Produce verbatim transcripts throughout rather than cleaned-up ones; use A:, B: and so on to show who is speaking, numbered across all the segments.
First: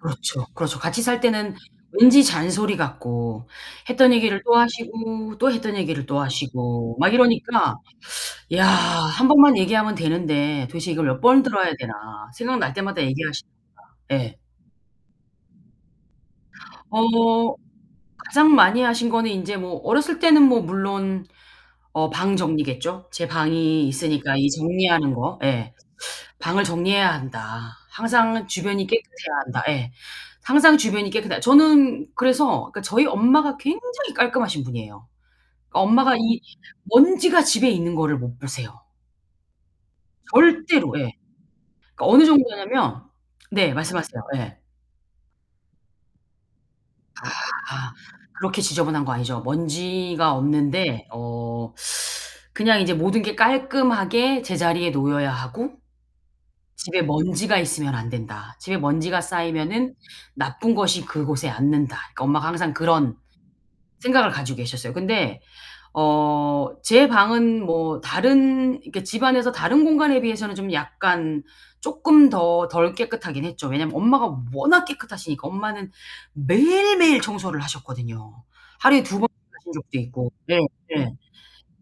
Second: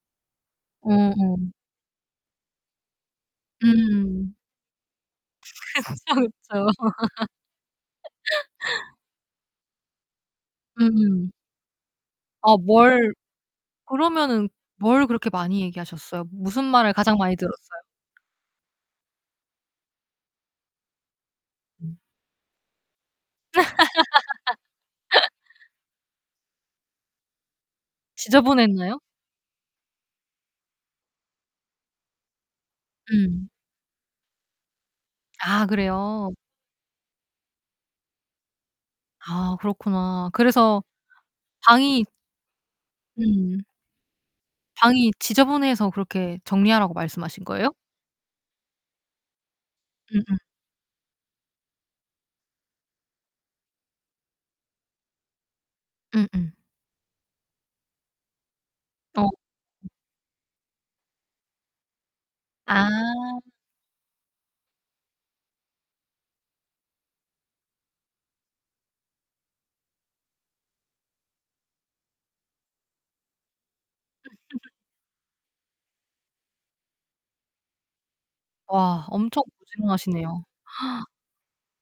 A: 그렇죠, 그렇죠.
B: 어
A: 같이 살
B: 어.
A: 때는 왠지 잔소리 같고 했던
B: 음.
A: 얘기를 또 하시고 또 했던 얘기를
B: 그쵸,
A: 또
B: 그쵸.
A: 하시고 막 이러니까 '야, 한 번만 얘기하면 되는데 도대체 이걸 몇
B: 음.
A: 번을 들어야 되나.'
B: 아
A: 생각날 때마다
B: 뭘
A: 얘기하시니까. 예.
B: 그러면은 뭘 그렇게 많이 얘기하셨어요? 무슨 말을 가장 많이
A: 어.
B: 들었어요?
A: 가장 많이 하신 거는 인제 뭐 어렸을 때는 뭐 물론 어 방 정리겠죠. 제 방이 있으니까 이 정리하는 거. 예. 방을 정리해야 한다, 항상 주변이
B: 지저분했나요?
A: 깨끗해야 한다. 예. 항상 주변이 깨끗해야 저는 그래서 그 저희
B: 음.
A: 엄마가 굉장히 깔끔하신 분이에요.
B: 아
A: 그 엄마가
B: 그래요?
A: 이 먼지가 집에 있는 거를 못 보세요.
B: 아 그렇구나. 그래서
A: 절대로. 예. 그
B: 방이
A: 어느 정도냐면
B: 음.
A: 네 말씀하세요. 예.
B: 방이 지저분해서 그렇게 정리하라고 말씀하신 거예요?
A: 아. 그렇게 지저분한 거 아니죠. 먼지가
B: 음음.
A: 없는데 어 그냥 이제 '모든 게 깔끔하게 제자리에 놓여야 하고,
B: 음음.
A: 집에 먼지가 있으면 안된다. 집에 먼지가
B: 어.
A: 쌓이면은 나쁜 것이 그곳에 앉는다.' 그러니까 엄마가 항상
B: 아.
A: 그런 생각을 가지고 계셨어요. 근데 어 제 방은 뭐 다른 이렇게 집안에서 다른 공간에 비해서는 좀 약간 쪼끔 더 덜 깨끗하긴 했죠. 왜냐면 엄마가 워낙 깨끗하시니까. 엄마는 매일 매일 청소를 하셨거든요. 하루에
B: 와
A: 두 번
B: 엄청
A: 하신 적도 있고.
B: 고생하시네요.
A: 네 네.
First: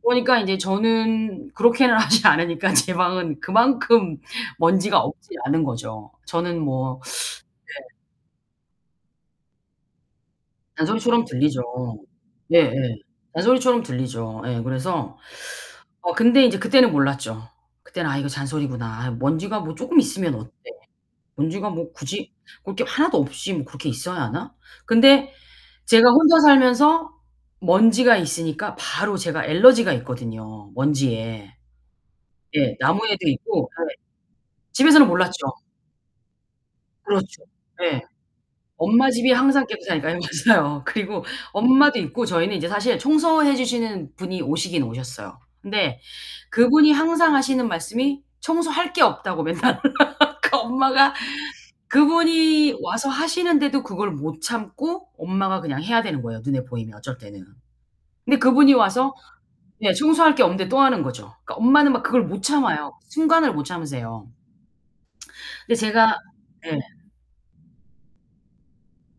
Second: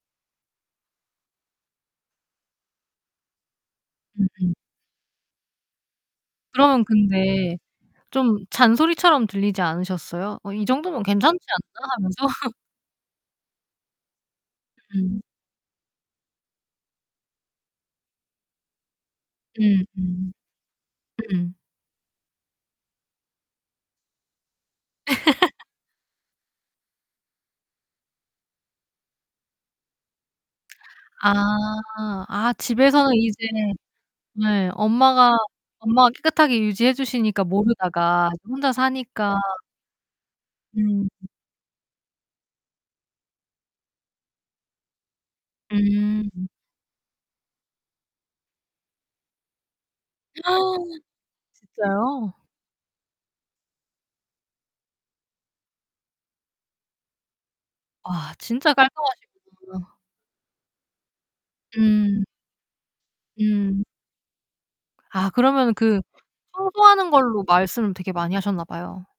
A: 그러니까 이제 저는 그렇게는 하지 않으니까 제 방은 그만큼
B: 음음.
A: 먼지가 없지 않은 거죠. 저는
B: 그러면
A: 뭐
B: 근데
A: 네.
B: 좀 잔소리처럼 들리지 않으셨어요? '어, 이 정도면
A: 잔소리처럼
B: 괜찮지
A: 들리죠.
B: 않나?' 하면서.
A: 예예. 잔소리처럼 들리죠. 예, 그래서
B: 음.
A: 어 근데 이제 그때는 몰랐죠. 그때는 '아, 이거 잔소리구나. 아 먼지가 뭐
B: 음
A: 쪼끔
B: 음.
A: 있으면 어때.
B: 음.
A: 먼지가 뭐 굳이 볼 게 하나도 없이 뭐 그렇게 있어야 하나?' 근데 제가 혼자 살면서 먼지가 있으니까 바로 제가 알러지가 있거든요,
B: 아.
A: 먼지에.
B: 아,
A: 예.
B: 집에서는
A: 나무에도
B: 이제
A: 있고 예.
B: 네
A: 집에서는
B: 엄마가
A: 몰랐죠.
B: 엄마가 깨끗하게 유지해
A: 그렇죠.
B: 주시니까
A: 예.
B: 모르다가 이제 혼자
A: 엄마 집이
B: 사니까.
A: 항상 깨끗하니까. 네 맞아요.
B: 음.
A: 그리고 엄마도 있고 저희는 이제 사실 청소해 주시는 분이 오시긴 오셨어요. 근데
B: 음.
A: 그분이 항상 하시는 말씀이 청소할 게 없다고 맨날 그러니까 엄마가
B: 진짜요?
A: 그분이 와서 하시는데도 그걸 못 참고 엄마가 그냥 해야 되는 거예요, 눈에 보이면 어쩔 때는.
B: 와,
A: 근데
B: 진짜
A: 그분이 와서 예
B: 깔끔하시구나.
A: 청소할 게 없는데 또 하는 거죠. 그러니까 엄마는 막 그걸
B: 음.
A: 못 참아요. 순간을 못
B: 음.
A: 참으세요.
B: 아 그러면은
A: 근데
B: 그
A: 제가 예.
B: 청소하는 걸로 말씀을 되게 많이 하셨나 봐요.